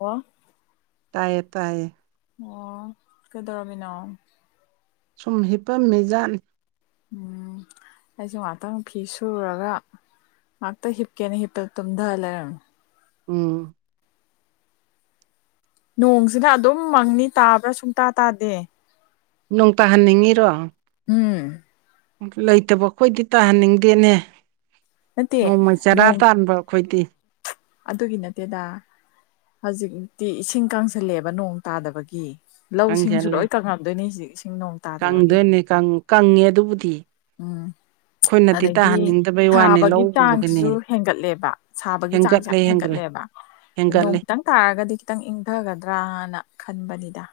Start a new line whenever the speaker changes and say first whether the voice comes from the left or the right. left: ꯑꯣ
right: ꯇꯥꯏꯌꯦ ꯇꯥꯏꯌꯦ
left: ꯑꯣ ꯀꯗꯧꯔꯃꯤꯅꯣ
right: ꯁꯨꯝ ꯍꯤꯞꯄꯝ ꯃꯖꯥ
left: ꯎꯝ ꯑꯩꯁꯨ ꯉꯥꯛꯇꯪ ꯐꯤ ꯁꯨꯔꯒ ꯃꯥ ꯇ ꯍꯤꯞꯀꯦꯅꯤ ꯍꯤꯄ ꯇꯨꯝꯗꯑꯂ
right: ꯎꯝ
left: ꯅꯣꯡꯁꯤꯅ ꯑꯗꯨꯝ ꯃꯪꯅꯤ ꯇꯥꯕ꯭ꯔꯥ ꯁꯨꯡꯇꯥ ꯇꯥꯗꯦ
right: ꯅꯣꯡ ꯇꯥꯍꯟꯅꯤꯡꯉꯤꯔꯣ
left: ꯎꯝ
right: ꯂꯩꯇꯕ ꯑꯩꯈꯣꯏꯗꯤ ꯇꯥꯍꯟꯅꯤꯡꯗꯦꯅꯦ
left: ꯅꯠꯇꯦ
right: ꯅꯣꯡꯃꯩ ꯆꯔꯥ
left: ꯅꯣꯡ
right: ꯇꯥꯟꯕ ꯑꯩꯈꯣꯏꯗꯤ
left: ꯑꯗꯨꯒꯤ ꯅꯠꯇꯦꯗ ꯍꯧꯖꯤꯛꯇꯤ ꯏꯁꯤꯡ ꯀꯪꯁꯜꯂꯛꯑꯦꯕ ꯅꯣꯡ ꯇꯥꯗꯕꯒꯤ ꯂꯧ ꯁꯤꯡꯁꯨ
right: ꯀꯪꯁꯜꯂꯦ
left: ꯂꯣꯏ ꯀꯪꯉꯝꯗꯣꯏꯅꯤ ꯍꯧꯛ ꯏꯁꯤꯡ ꯅꯣꯡ ꯇꯥꯗꯕꯒꯤ
right: ꯀꯪꯗꯣꯏꯅꯦ ꯀꯪ ꯀꯪꯉꯦ ꯑꯗꯨꯕꯨꯗꯤ
left: ꯎꯝ
right: ꯑꯩꯈꯣꯏꯅꯗꯤ
left: ꯑꯗꯒꯤ
right: ꯇꯥꯍꯟꯅꯤꯡꯗꯕꯩ ꯋꯥꯅꯤ
left: ꯁꯥꯕꯒꯤ
right: ꯂꯧ ꯎꯕꯒꯤꯅꯦ
left: ꯆꯥꯡꯁꯤꯁꯨ ꯍꯦꯟꯒꯠꯂꯦꯕ ꯁꯥꯕꯒꯤ ꯆꯥꯡꯁꯦ
right: ꯍꯦꯟꯒꯠꯂꯦ ꯍꯦꯟꯒꯠꯂꯦ
left: ꯍꯦꯟꯒꯠꯂꯦꯕ ꯅꯣꯡ
right: ꯍꯦꯟꯒꯠꯂꯦ
left: ꯈꯤꯇꯪ ꯇꯥꯔꯒꯗꯤ ꯈꯤꯇꯪ ꯏꯪꯊꯒꯗ꯭ꯔꯅ ꯈꯟꯕꯅꯤꯗ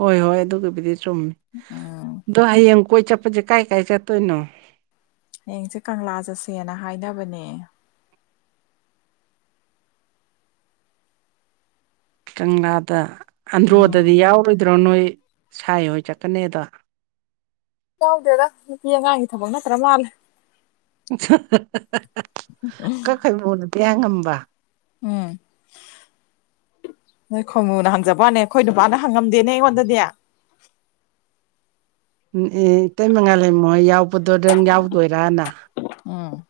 right: ꯍꯣꯏ ꯍꯣꯏ ꯑꯗꯨꯒꯤꯕꯨꯗꯤ ꯆꯨꯝꯃꯤ
left: ꯎꯝ
right: ꯑꯗꯣ ꯍꯌꯦꯡ ꯀꯣꯏ ꯆꯠꯄꯁꯦ ꯀꯥꯏ ꯀꯥꯏ ꯆꯠꯇꯣꯏꯅꯣ
left: ꯅꯌꯦꯡꯁꯦ ꯀꯪꯂꯥ ꯆꯠꯁꯦꯅ ꯍꯥꯏꯅꯕꯅꯦ
right: ꯀꯪꯂꯥꯗ
left: ꯎꯝ
right: ꯑꯟꯗ꯭ꯔꯣꯗꯗꯤ ꯌꯥꯎꯔꯣꯏꯗ꯭ꯔꯣ ꯅꯣꯏ ꯁꯥꯏ ꯍꯣꯏ ꯆꯠꯀꯅꯤꯗ
left: ꯌꯥꯎꯗꯦꯗ ꯅꯨꯄꯤ ꯑꯉꯥꯡꯒꯤ ꯊꯕꯛ ꯅꯠꯇ꯭ꯔ ꯃꯥꯜꯂꯦ
right: ꯀꯈꯩ ꯃꯨꯗ ꯄꯤꯌꯥ ꯉꯝꯕ
left: ꯎꯝ ꯅꯣꯏ ꯈꯣꯏꯃꯨꯅ ꯍꯪꯖꯕꯅꯦ ꯑꯩꯈꯣꯏ ꯅꯨꯄꯥꯅ ꯍꯪꯉꯝꯗꯦꯅꯦ ꯑꯩꯉꯣꯟꯗꯗꯤ
right: ꯎꯝ ꯑꯦ ꯏꯇꯩ ꯃꯉꯥ ꯂꯩꯃꯣ ꯍꯣꯏ ꯌꯥꯎꯕꯗꯣꯗꯪ ꯌꯥꯎꯗꯣꯏꯔꯥꯅ
left: ꯎꯝ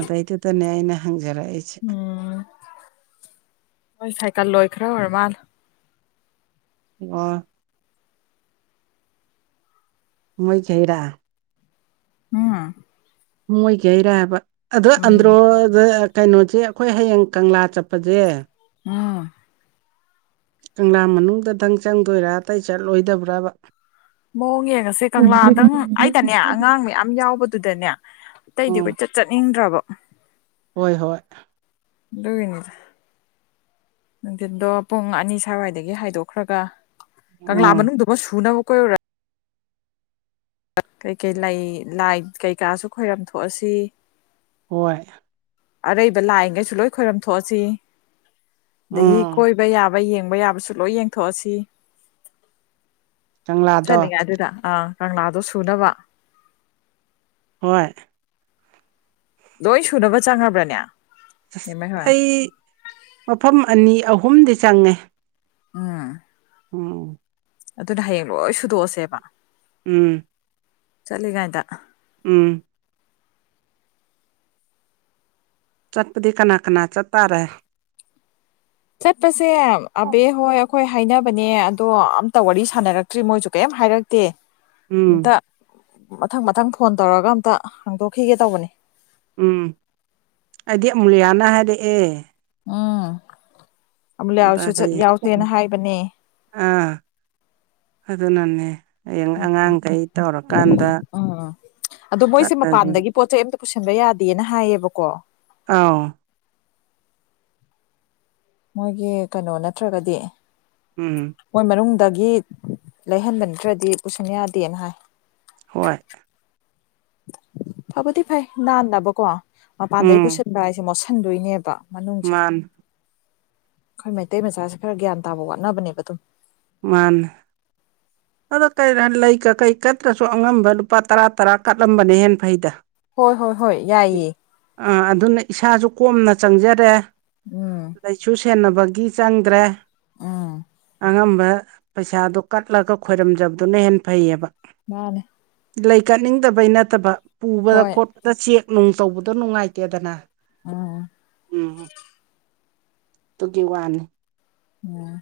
right: ꯑꯗꯨꯗꯩꯗꯨꯗꯅꯦ ꯑꯩꯅ ꯍꯪꯖꯔꯛꯏꯁꯦ
left: ꯍꯣꯏ ꯁꯥꯏꯀꯜ ꯂꯣꯏꯈ꯭ꯔ ꯑꯣꯏꯔ ꯃꯥꯜ
right: ꯑꯣ ꯃꯣꯏ ꯈꯩꯔꯥ
left: ꯎꯝ
right: ꯃꯣꯏꯒꯤꯩꯔꯑꯕ ꯑꯗꯣ
left: ꯎꯝ
right: ꯑꯟꯗ꯭ꯔꯣꯗ ꯀꯩꯅꯣꯁꯦ ꯑꯩꯈꯣꯏ ꯍꯌꯦꯡ ꯀꯪꯂꯥ ꯆꯠꯄꯁꯦ
left: ꯎꯝ
right: ꯀꯪꯂꯥ ꯃꯅꯨꯡꯗꯇꯪ ꯆꯪꯗꯣꯏꯔꯥ ꯑꯇꯩ ꯆꯠꯂꯣꯏꯗꯕ꯭ꯔꯕ
left: ꯃꯑꯣꯡ ꯌꯦꯡꯉꯁꯦ ꯀꯪꯂꯥꯗꯪ ꯑꯩꯗꯅꯦ ꯑꯉꯥꯡ ꯃꯌꯥꯝ ꯌꯥꯎꯕꯗꯨꯗꯅꯦ ꯑꯇꯩꯗꯤ
right: ꯎꯝ
left: ꯀꯣꯏꯆꯠ ꯆꯠꯅꯤꯡꯗ꯭ꯔꯕ
right: ꯍꯣꯏ ꯍꯣꯏ
left: ꯑꯗꯨꯒꯤꯅꯤ ꯅꯨꯡꯊꯗꯣ ꯄꯨꯡ ꯑꯅꯤ ꯁ꯭ꯋꯥꯏꯗꯒꯤ ꯍꯥꯏꯗꯣꯛꯈ꯭ꯔꯒ ꯀꯪꯂꯥ
right: ꯎꯝ
left: ꯃꯅꯨꯡꯗꯨꯃ ꯁꯨꯅꯕ ꯀꯣꯏꯔ ꯀꯩꯀꯩ ꯂꯩ ꯂꯥꯏ ꯀꯩꯀꯥꯁꯨ ꯈꯣꯏꯔꯝ ꯊꯣꯛꯑꯁꯤ
right: ꯍꯣꯏ
left: ꯑꯔꯩꯕ ꯂꯥꯏꯡꯉꯩꯁꯨ ꯂꯣꯏ ꯈꯣꯏꯔꯝ ꯊꯣꯛꯑꯁꯤ ꯑꯗꯒꯤ
right: ꯎꯝ
left: ꯀꯣꯏꯕ ꯌꯥꯕ ꯌꯦꯡꯕ ꯌꯥꯕꯁꯨ ꯂꯣꯏ ꯌꯦꯡꯊꯣꯛꯑꯁꯤ
right: ꯀꯪꯂꯥꯗꯣ
left: ꯆꯠꯂꯤꯉꯩꯗꯨꯗ ꯑ ꯀꯪꯂꯥꯗꯣ ꯁꯨꯅꯕ
right: ꯍꯣꯏ
left: ꯂꯣꯏ ꯁꯨꯅꯕ ꯆꯪꯉꯕ꯭ꯔꯅꯦ ꯅꯦꯝꯃꯩ ꯍꯣꯏ
right: ꯑꯩ ꯃꯐꯝ ꯑꯅꯤ ꯑꯍꯨꯝꯗꯤ ꯆꯪꯉꯦ
left: ꯎꯝ
right: ꯎꯝ
left: ꯑꯗꯨꯗꯤ ꯍꯌꯦꯡ ꯂꯣꯏ ꯁꯨꯗꯣꯛꯑꯁꯦꯕ
right: ꯎꯝ
left: ꯆꯠꯂꯤꯉꯩꯗ
right: ꯎꯝ ꯆꯠꯄꯗꯤ ꯀꯅꯥ ꯀꯅꯥ ꯆꯠꯇꯥꯔꯦ
left: ꯆꯠꯄꯁꯦ ꯑꯕꯦ ꯍꯣꯏ ꯍꯣꯏ ꯍꯥꯏꯅꯕꯅꯦ ꯑꯗꯣ ꯑꯝꯇ ꯋꯥꯔꯤ ꯁꯥꯟꯅꯔꯛꯇ꯭ꯔꯤ ꯃꯣꯏꯁꯨ ꯀꯩꯝ ꯍꯥꯏꯔꯛꯇꯦ
right: ꯎꯝ
left: ꯑꯝꯇ ꯃꯊꯪ ꯃꯊꯪ ꯐꯣꯟ ꯇꯧꯔꯒ ꯑꯝꯇ ꯍꯪꯗꯣꯛꯈꯤꯒꯦ ꯇꯧꯕꯅꯤ
right: ꯎꯝ ꯑꯩꯗꯤ ꯑꯃꯨꯂꯤꯌꯥꯂꯤꯅ ꯍꯥꯏꯔꯛꯑꯦ
left: ꯎꯝ ꯑꯃꯨꯂꯤꯌꯥ
right: ꯑꯝꯇ
left: ꯍꯣꯏꯁꯨ ꯆꯠ
right: ꯍꯌꯦꯡ
left: ꯌꯥꯎꯁꯦꯅ ꯍꯥꯏꯕꯅꯦ
right: ꯑꯥ ꯑꯗꯨꯅꯅꯦ ꯍꯌꯦꯡ ꯑꯉꯥꯡꯈꯩ ꯇꯧꯔ ꯀꯥꯟꯗ
left: ꯎꯝ ꯑꯗꯣ ꯃꯣꯏꯁꯦ ꯃꯄꯥꯟꯗꯒꯤ ꯄꯣꯠ ꯆꯩ ꯑꯃꯠꯇ ꯄꯨꯁꯟꯕ ꯌꯥꯗꯦꯅ ꯍꯥꯏꯌꯦꯕꯀꯣ
right: ꯑꯧ
left: ꯃꯣꯏꯒꯤ ꯀꯩꯅꯣ ꯅꯠꯇ꯭ꯔꯒꯗꯤ
right: ꯎꯝ
left: ꯃꯣꯏ ꯃꯅꯨꯡꯗꯒꯤ ꯂꯩꯍꯟꯕ ꯅꯠꯇꯔꯗꯤ ꯄꯨꯁꯟ ꯌꯥꯗꯦꯅ ꯍꯥꯏ
right: ꯍꯣꯏ
left: ꯐꯕꯨꯗꯤ ꯐꯩ ꯅꯥꯟꯅꯕꯀꯣ ꯃꯄꯥꯟꯗꯩ
right: ꯎꯝ
left: ꯄꯨꯁꯤꯟꯕ ꯍꯥꯏꯁꯦ ꯃꯣꯠꯁꯤꯟꯗꯣꯏꯅꯦꯕ ꯃꯅꯨꯡꯁꯦ
right: ꯃꯥꯅꯤ
left: ꯑꯩꯈꯣꯏ ꯃꯩꯇꯩ ꯃꯆꯥꯁꯦ ꯈꯔ ꯒ꯭ꯌꯥꯟ ꯇꯥꯕ ꯋꯥꯠꯅꯕꯅꯦꯕ ꯑꯗꯨꯝ
right: ꯃꯥꯅꯦ ꯑꯗꯣ ꯀꯩꯗ ꯂꯩ ꯀꯥꯀꯩ ꯀꯠꯇꯔꯁꯨ ꯑꯉꯝꯕ ꯂꯨꯄꯥ ꯇꯔꯥ ꯇꯔꯥ ꯀꯠꯂꯝꯕꯅꯦ ꯍꯦꯟ ꯐꯩꯗ
left: ꯍꯣꯏ ꯍꯣꯏ ꯍꯣꯏ ꯌꯥꯏꯌꯦ
right: ꯑꯥ ꯑꯗꯨꯅ ꯏꯁꯥꯖꯨ ꯀꯣꯝꯅ ꯆꯪꯖꯔꯦ
left: ꯎꯝ
right: ꯂꯩꯥꯁꯨ ꯁꯦꯟꯅꯕꯒꯤ ꯆꯪꯗ꯭ꯔꯦ
left: ꯎꯝ
right: ꯑꯉꯝꯕ ꯄꯩꯁꯥꯗꯣ ꯀꯠꯂꯒ ꯈꯣꯏꯔꯝꯖꯕꯗꯨꯅ ꯍꯦꯟꯅ ꯐꯩꯌꯦꯕ
left: ꯃꯥꯅꯦ
right: ꯂꯩ ꯀꯠꯅꯤꯡꯗꯕꯩ ꯅꯠꯇꯕ ꯄꯨꯕꯗ
left: ꯍꯣꯏ
right: ꯈꯣꯠꯄꯗ ꯆꯦꯛ ꯅꯨꯡ ꯇꯧꯕꯗꯣ ꯅꯨꯡꯉꯥꯏꯇꯦꯗꯅ
left: ꯎꯝ
right: ꯎꯝ ꯇꯨꯒꯤ ꯋꯥꯅꯤ
left: ꯎꯝ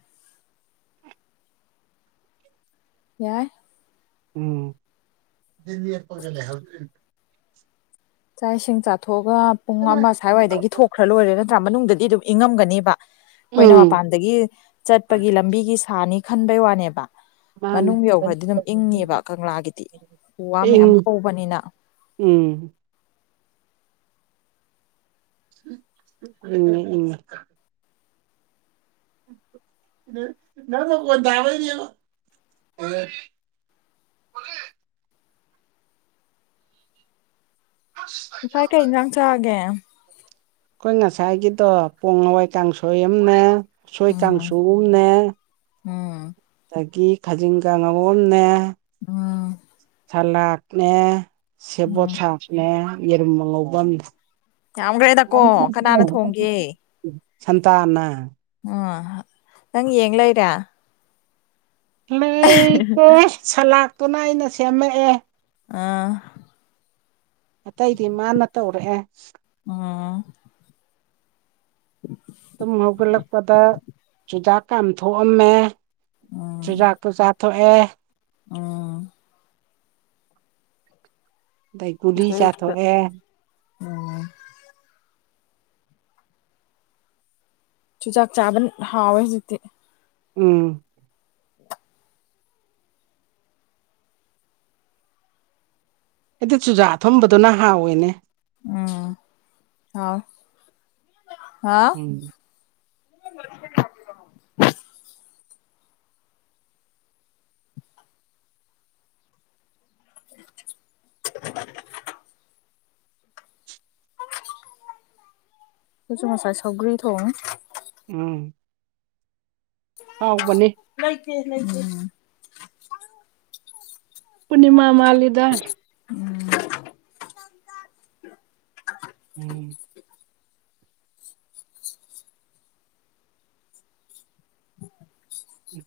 left: ꯌꯥꯏ
right: ꯎꯝ ꯗꯤ ꯌꯦꯞꯄꯒ ꯂꯩꯍꯧꯗꯣꯏꯅꯤ
left: ꯆꯥꯛ ꯏꯁꯤꯡ ꯆꯥꯊꯣꯛꯑꯒ ꯄꯨꯡ ꯑꯃ ꯁꯥꯋꯥꯏꯗꯒꯤ ꯊꯣꯛꯈ꯭ꯔ ꯂꯣꯏꯔꯦ ꯅꯠꯇ꯭ꯔꯥ ꯃꯅꯨꯡꯗꯗꯤ ꯑꯗꯨꯝ ꯏꯪꯉꯝꯒꯅꯦꯕ ꯑꯩꯈꯣꯏꯅ
right: ꯎꯝ
left: ꯃꯄꯥꯟꯗꯒꯤ ꯆꯠꯄꯒꯤ ꯂꯝꯕꯤꯒꯤ ꯁꯥꯅꯤ ꯈꯟꯕꯩ ꯋꯥꯅꯦꯕ
right: ꯃꯥꯅꯤ
left: ꯃꯅꯨꯡ ꯌꯧꯒ꯭ꯔꯗꯤ ꯑꯗꯨꯝ ꯏꯪꯅꯤꯕ ꯀꯪꯂꯥꯒꯤꯗꯤ ꯎ ꯋꯥ
right: ꯏꯪ
left: ꯃꯌꯥꯝ ꯍꯧꯕꯅꯤꯅ
right: ꯎꯝ ꯏꯪꯉꯤ ꯏꯪꯉꯤ [unintelligible] ꯑꯁ
left: ꯉꯁꯥꯏ ꯀꯩ ꯏꯟꯖꯥꯡ ꯆꯥꯒꯦ
right: ꯑꯈꯣꯏ ꯉꯁꯥꯏꯒꯤꯗꯣ ꯄꯣꯡ ꯍꯋꯥꯏ ꯀꯥꯡꯁꯣꯏ ꯑꯝꯅꯦ ꯎꯁꯣꯏ
left: ꯎꯝ
right: ꯀꯥꯡꯁꯨ ꯑꯝꯅꯦ
left: ꯎꯝ
right: ꯑꯗꯒꯤ ꯈꯥꯖꯤꯡ ꯀꯥꯡꯍꯧ ꯑꯝꯅꯦ
left: ꯎꯝ
right: ꯁꯂꯥꯥꯛꯅꯦ ꯁꯦꯕꯣꯠ
left: ꯎꯝ
right: ꯁꯥꯛ ꯅꯦ ꯌꯦꯔꯨꯝ ꯑꯉꯧꯕ ꯑꯝꯅꯦ
left: ꯌꯥꯝꯒ꯭ꯔꯦꯗꯀꯣ ꯀꯅꯥꯅ ꯊꯣꯡꯒꯦ
right: ꯁꯟꯇꯥꯅ
left: ꯑꯣ ꯅꯪ ꯌꯦꯡ ꯂꯩꯔꯦ
right: ꯂꯩꯇꯦ ꯁꯂꯥꯠꯇꯨꯅ ꯑꯩꯅ ꯁꯦꯝꯃꯛꯑꯦ
left: ꯑꯥ
right: ꯑꯇꯩꯗꯤ ꯃꯥꯅ ꯇꯧꯔꯛꯑꯦ
left: ꯑꯣ [inaudible]
right: ꯇꯨꯝ ꯍꯧꯒꯠꯂꯛꯄꯗ ꯆꯨꯖꯥꯛ ꯀꯥꯝꯊꯣꯛꯑꯝꯃꯦ ꯆꯨꯖꯥꯛꯇꯣ ꯆꯥꯊꯣꯛꯑꯦ
left: ꯎꯪ
right: ꯑꯗꯩ ꯒꯨꯂꯤ ꯆꯥꯊꯣꯛꯑꯦ
left: [unintelligible] ꯆꯨꯖꯥꯛ ꯆꯥꯕꯅ ꯍꯥꯎꯋꯦ ꯍꯧꯖꯤꯛꯇꯤ
right: ꯎꯝ ꯑꯩꯗꯨ ꯆꯨꯖꯥꯛ ꯑꯊꯨꯝꯕꯗꯨꯅ ꯍꯥꯎꯋꯤꯅꯦ
left: ꯎꯝ ꯍꯥꯎꯏ ꯍꯥ
right: ꯎꯝ
left: [inaudible] ꯑꯩꯈꯣꯏꯁꯨ ꯉꯁꯥꯏ ꯁꯧꯒ꯭ꯔꯤ ꯊꯣꯡꯉꯦ
right: ꯎꯝ ꯍꯥꯎꯕꯅꯤ
left: ꯂꯩꯇꯦ ꯂꯩꯇꯦ
right: ꯄꯨꯔꯅꯤꯃꯥ ꯃꯥꯂꯤꯗ
left: ꯎꯝ
right: ꯎꯝ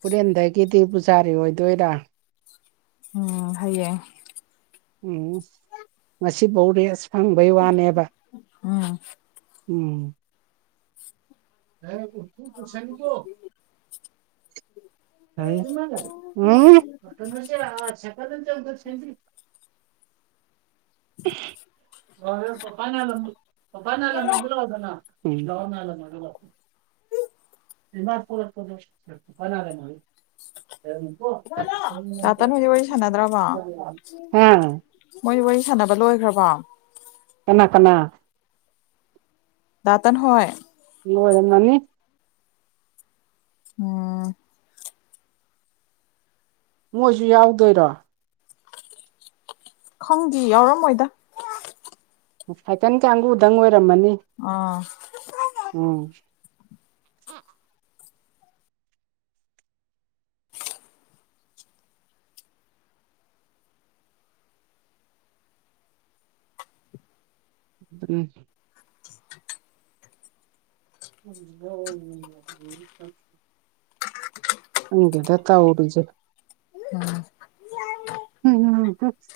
right: ꯍꯨꯔꯦꯟꯗꯒꯤꯗꯤ ꯄꯨꯖꯥꯔꯤ ꯑꯣꯏꯗꯣꯏꯔꯥ
left: ꯎ ꯍꯌꯦ
right: ꯎꯝ ꯉꯁꯤꯐꯧ ꯔꯦꯠꯁ ꯐꯪꯕꯩ ꯋꯥꯅꯦꯕ
left: ꯎꯝ
right: ꯎꯝ ꯑꯦꯕꯨ ꯇꯨ ꯇ ꯁꯪꯒꯣ ꯍꯥꯏ ꯃꯥ ꯎ ꯁꯄ ꯆ ꯁ ꯄꯄꯥ ꯅꯜ ꯄꯄꯥ ꯅꯂꯗꯔꯋꯥꯗꯅ ꯍꯗꯥꯎꯅ ꯑꯂ ꯃꯥ ꯂ ꯃ ꯄꯨꯔꯛꯄ ꯀꯨ ꯐꯅꯔ ꯃ
left: ꯆꯇꯅ ꯍꯧꯖꯤ ꯋꯥꯔꯤ ꯁꯥꯟꯅꯗ꯭ꯔꯕ
right: ꯍꯥ
left: ꯃꯣꯏꯗꯤ ꯋꯥꯔꯤ ꯁꯥꯟꯅꯕ ꯂꯣꯏꯈ꯭ꯔꯕꯣ
right: ꯀꯅꯥ ꯀꯅꯥ
left: ꯗꯇꯅ ꯍꯣꯏ
right: ꯍꯣꯏꯗ ꯅꯅꯤ
left: ꯎꯝ
right: ꯃꯣꯏꯁꯨ ꯌꯥꯎꯗꯣꯏꯔꯣ
left: ꯈꯪꯗꯦ ꯌꯥꯎꯔꯝꯃꯣꯏꯗ
right: ꯍꯥꯏꯥꯏꯀꯟ ꯀꯥꯡꯒꯗꯪ ꯑꯣꯏꯔꯝꯃꯅꯤ
left: ꯑꯥ
right: ꯎꯝ ꯎꯝ ꯎ ꯍ ꯑꯪꯗꯦ ꯇ ꯎꯔꯁꯦ
left: ꯎꯝ
right: [unintelligible]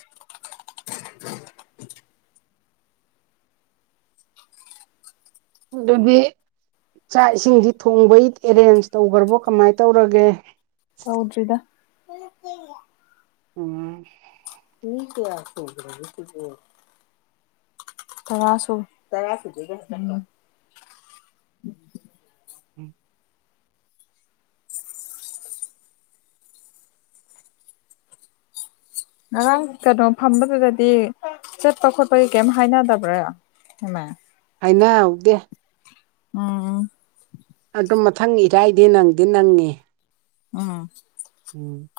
right: ꯑꯗꯨꯗꯤ ꯆꯥꯛ ꯏꯁꯤꯡꯁꯤ ꯊꯣꯡꯕꯩ ꯑꯦꯔꯦꯟꯖ ꯇꯧꯈ꯭ꯔꯕꯣ ꯀꯃꯥꯏꯅ ꯇꯧꯔꯒꯦ
left: ꯍꯧꯗ꯭ꯔꯤꯗ ꯑꯣ ꯀ
right: ꯎꯝ
left: ꯃꯤ ꯀꯌꯥ ꯁ꯭ꯔ ꯇꯔꯁꯨ ꯇꯔ
right: [inaudible]
left: ꯉꯔꯥꯡ ꯀꯩꯅꯣ ꯐꯝꯕꯗꯨꯗꯗꯤ ꯆꯠꯄ ꯈꯣꯠꯄꯒꯤ ꯀꯩꯝ ꯍꯥꯏꯅꯗꯕ꯭ꯔꯥꯃꯥꯏ
right: ꯍꯥꯏꯅ ꯍꯧꯗꯦ
left: ꯎꯝ
right: ꯑꯗꯨ ꯃꯊꯪ ꯏꯔꯥꯏꯗꯤ ꯅꯪꯗꯤ ꯅꯪꯉ
left: ꯑ
right: [inaudible]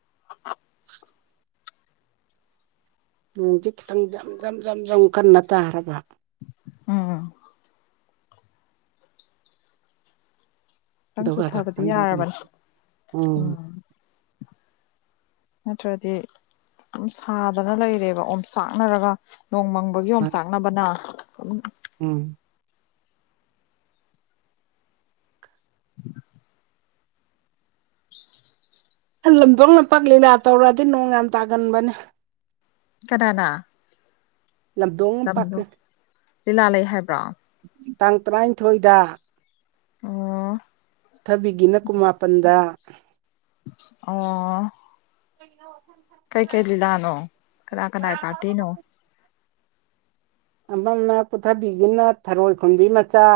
left: [unintelligible]
right: ꯅꯣꯡꯗꯤ ꯈꯤꯇꯪ ꯖꯝ ꯖꯝ ꯖꯝ ꯖꯝ ꯀꯟꯅ ꯇꯥꯔꯕ
left: ꯎꯝ ꯈꯤꯇꯪ
right: ꯑꯗꯨꯒꯗ
left: ꯆꯨꯊꯕꯗꯤ
right: ꯈꯪꯕꯒꯨꯝ
left: ꯌꯥꯔꯕꯅꯤ ꯎꯝ ꯅꯠꯇ꯭ꯔꯗꯤ ꯁꯝ ꯁꯥꯗꯅ ꯂꯩꯔꯦꯕ ꯑꯣꯝ ꯆꯥꯛꯅꯔꯒ ꯅꯣꯡꯃꯪꯕꯒꯤ ꯑꯣꯝ ꯆꯥꯛ [unintelligible]
right: ꯎꯝ ꯈꯍꯟ ꯂꯝꯊꯣꯛ ꯂꯝꯄꯥꯛ ꯂꯤꯂꯥ ꯇꯧꯔꯗꯤ ꯅꯣꯡ ꯌꯥꯝ ꯇꯥꯒꯟꯕꯅꯦ
left: ꯀꯅꯥꯅꯥ
right: ꯂꯗꯣꯡ ꯄꯛꯄ
left: ꯂꯤꯂꯥ ꯂꯩ ꯍꯥꯏꯕ꯭ꯔꯥ
right: ꯇꯥꯡ ꯇꯔꯥꯏꯅꯤꯊꯣꯏꯗ
left: ꯑꯣ
right: ꯊꯕꯤꯒꯤꯅ ꯀꯨꯃꯥꯄꯟꯗ
left: ꯑꯣ
right: [unintelligible]
left: ꯀꯩ ꯀꯩ ꯂꯤꯂꯥꯅꯣ ꯀꯅꯥ ꯀꯅꯥꯏ ꯄꯥꯔꯇꯤꯅꯣ
right: ꯑꯃꯅ ꯄꯨꯊꯕꯤꯗꯨꯅ ꯊꯔꯣꯏ ꯈꯨꯟꯕꯤ ꯃꯆꯥ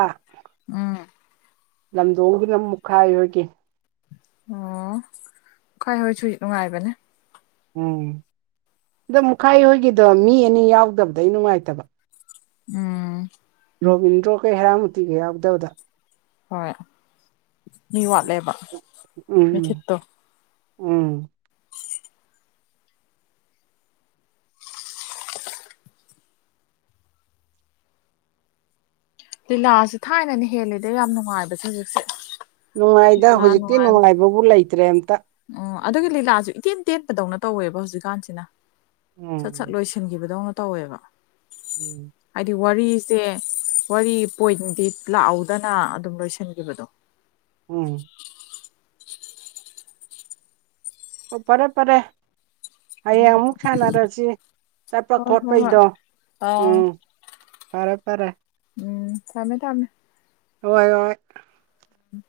left: ꯎꯝ
right: ꯂꯝꯗꯣꯡꯒꯤꯗꯨꯅ ꯃꯨꯛꯈꯥꯏ ꯍꯣꯏꯒꯤ
left: ꯑꯣ ꯈꯣꯏ ꯍꯣꯏꯁꯨ ꯅꯨꯡꯉꯥꯏꯕꯅꯦ
right: ꯎꯝ ꯗꯣ ꯃꯨꯛꯈꯥꯏ ꯍꯣꯏꯒꯤꯗꯣ ꯃꯤ ꯑꯅꯤ ꯌꯥꯎꯗꯕꯗꯩ ꯅꯨꯡꯉꯥꯏꯇꯕ
left: ꯎꯝ
right: ꯔꯣꯕꯤꯟꯗ꯭ꯔꯣ ꯒ ꯍꯦꯔꯥꯃꯣꯇꯤꯒ ꯌꯥꯎꯗꯕꯗ
left: ꯍꯣꯏ ꯃꯤ ꯋꯥꯠꯂꯦꯕ
right: ꯎꯝ
left: ꯃꯤꯊꯤꯠꯇꯣ
right: ꯎꯝ
left: ꯂꯤꯂꯥꯁꯦ ꯊꯥꯏꯅꯅ ꯍꯦꯜꯂꯤꯗ ꯌꯥꯝ ꯅꯨꯡꯉꯥꯏꯕꯁꯦ ꯍꯧꯖꯤꯛꯁꯦ
right: ꯅꯨꯡꯉꯥꯏꯗ
left: ꯂꯤꯂꯥ
right: ꯍꯧꯖꯤꯛꯇꯤ
left: ꯅꯨꯡꯉꯥꯏꯕ
right: ꯅꯨꯡꯉꯥꯏꯕꯕꯨ ꯂꯩꯇ꯭ꯔꯦ ꯑꯝꯇ
left: ꯑꯣ ꯑꯗꯨꯒꯤ ꯂꯤꯂꯥꯁꯨ ꯏꯇꯦꯟ ꯇꯦꯟꯕꯗꯧꯅ ꯇꯧꯋꯦꯕ ꯍꯧꯖꯤꯛꯀꯥꯟꯁꯤꯅ ꯁꯠ
right: ꯎꯝ
left: ꯁꯠ ꯂꯣꯏꯁꯤꯟꯈꯤꯕꯗꯧꯅ ꯇꯧꯋꯦꯕ
right: ꯎꯝ
left: ꯍꯥꯏꯗꯤ ꯋꯥꯔꯤꯁꯦ ꯋꯥꯔꯤ ꯄꯣꯏꯟꯗꯤ ꯂꯥꯛꯑꯧꯗꯅ ꯑꯗꯨꯝ ꯂꯣꯏꯁꯤꯟꯒꯤꯕꯗꯣ
right: ꯎꯝ ꯑꯣ ꯄꯔꯦ ꯄꯔꯦ ꯍꯌꯦꯡ ꯑꯃꯨꯛ ꯁꯥꯟꯅꯔꯁꯤ ꯆꯠꯄ
left: ꯍꯣꯏ ꯍꯣꯏ ꯍꯣꯏ
right: ꯈꯣꯠꯄꯩꯗꯣ
left: ꯑꯥ
right: ꯎꯝ ꯐꯔꯦ ꯐꯔꯦ
left: ꯎꯝ ꯊꯝꯃꯦ ꯊꯝꯃꯦ
right: ꯍꯣꯏ ꯍꯣꯏ
left: ꯎꯝ [unintelligible]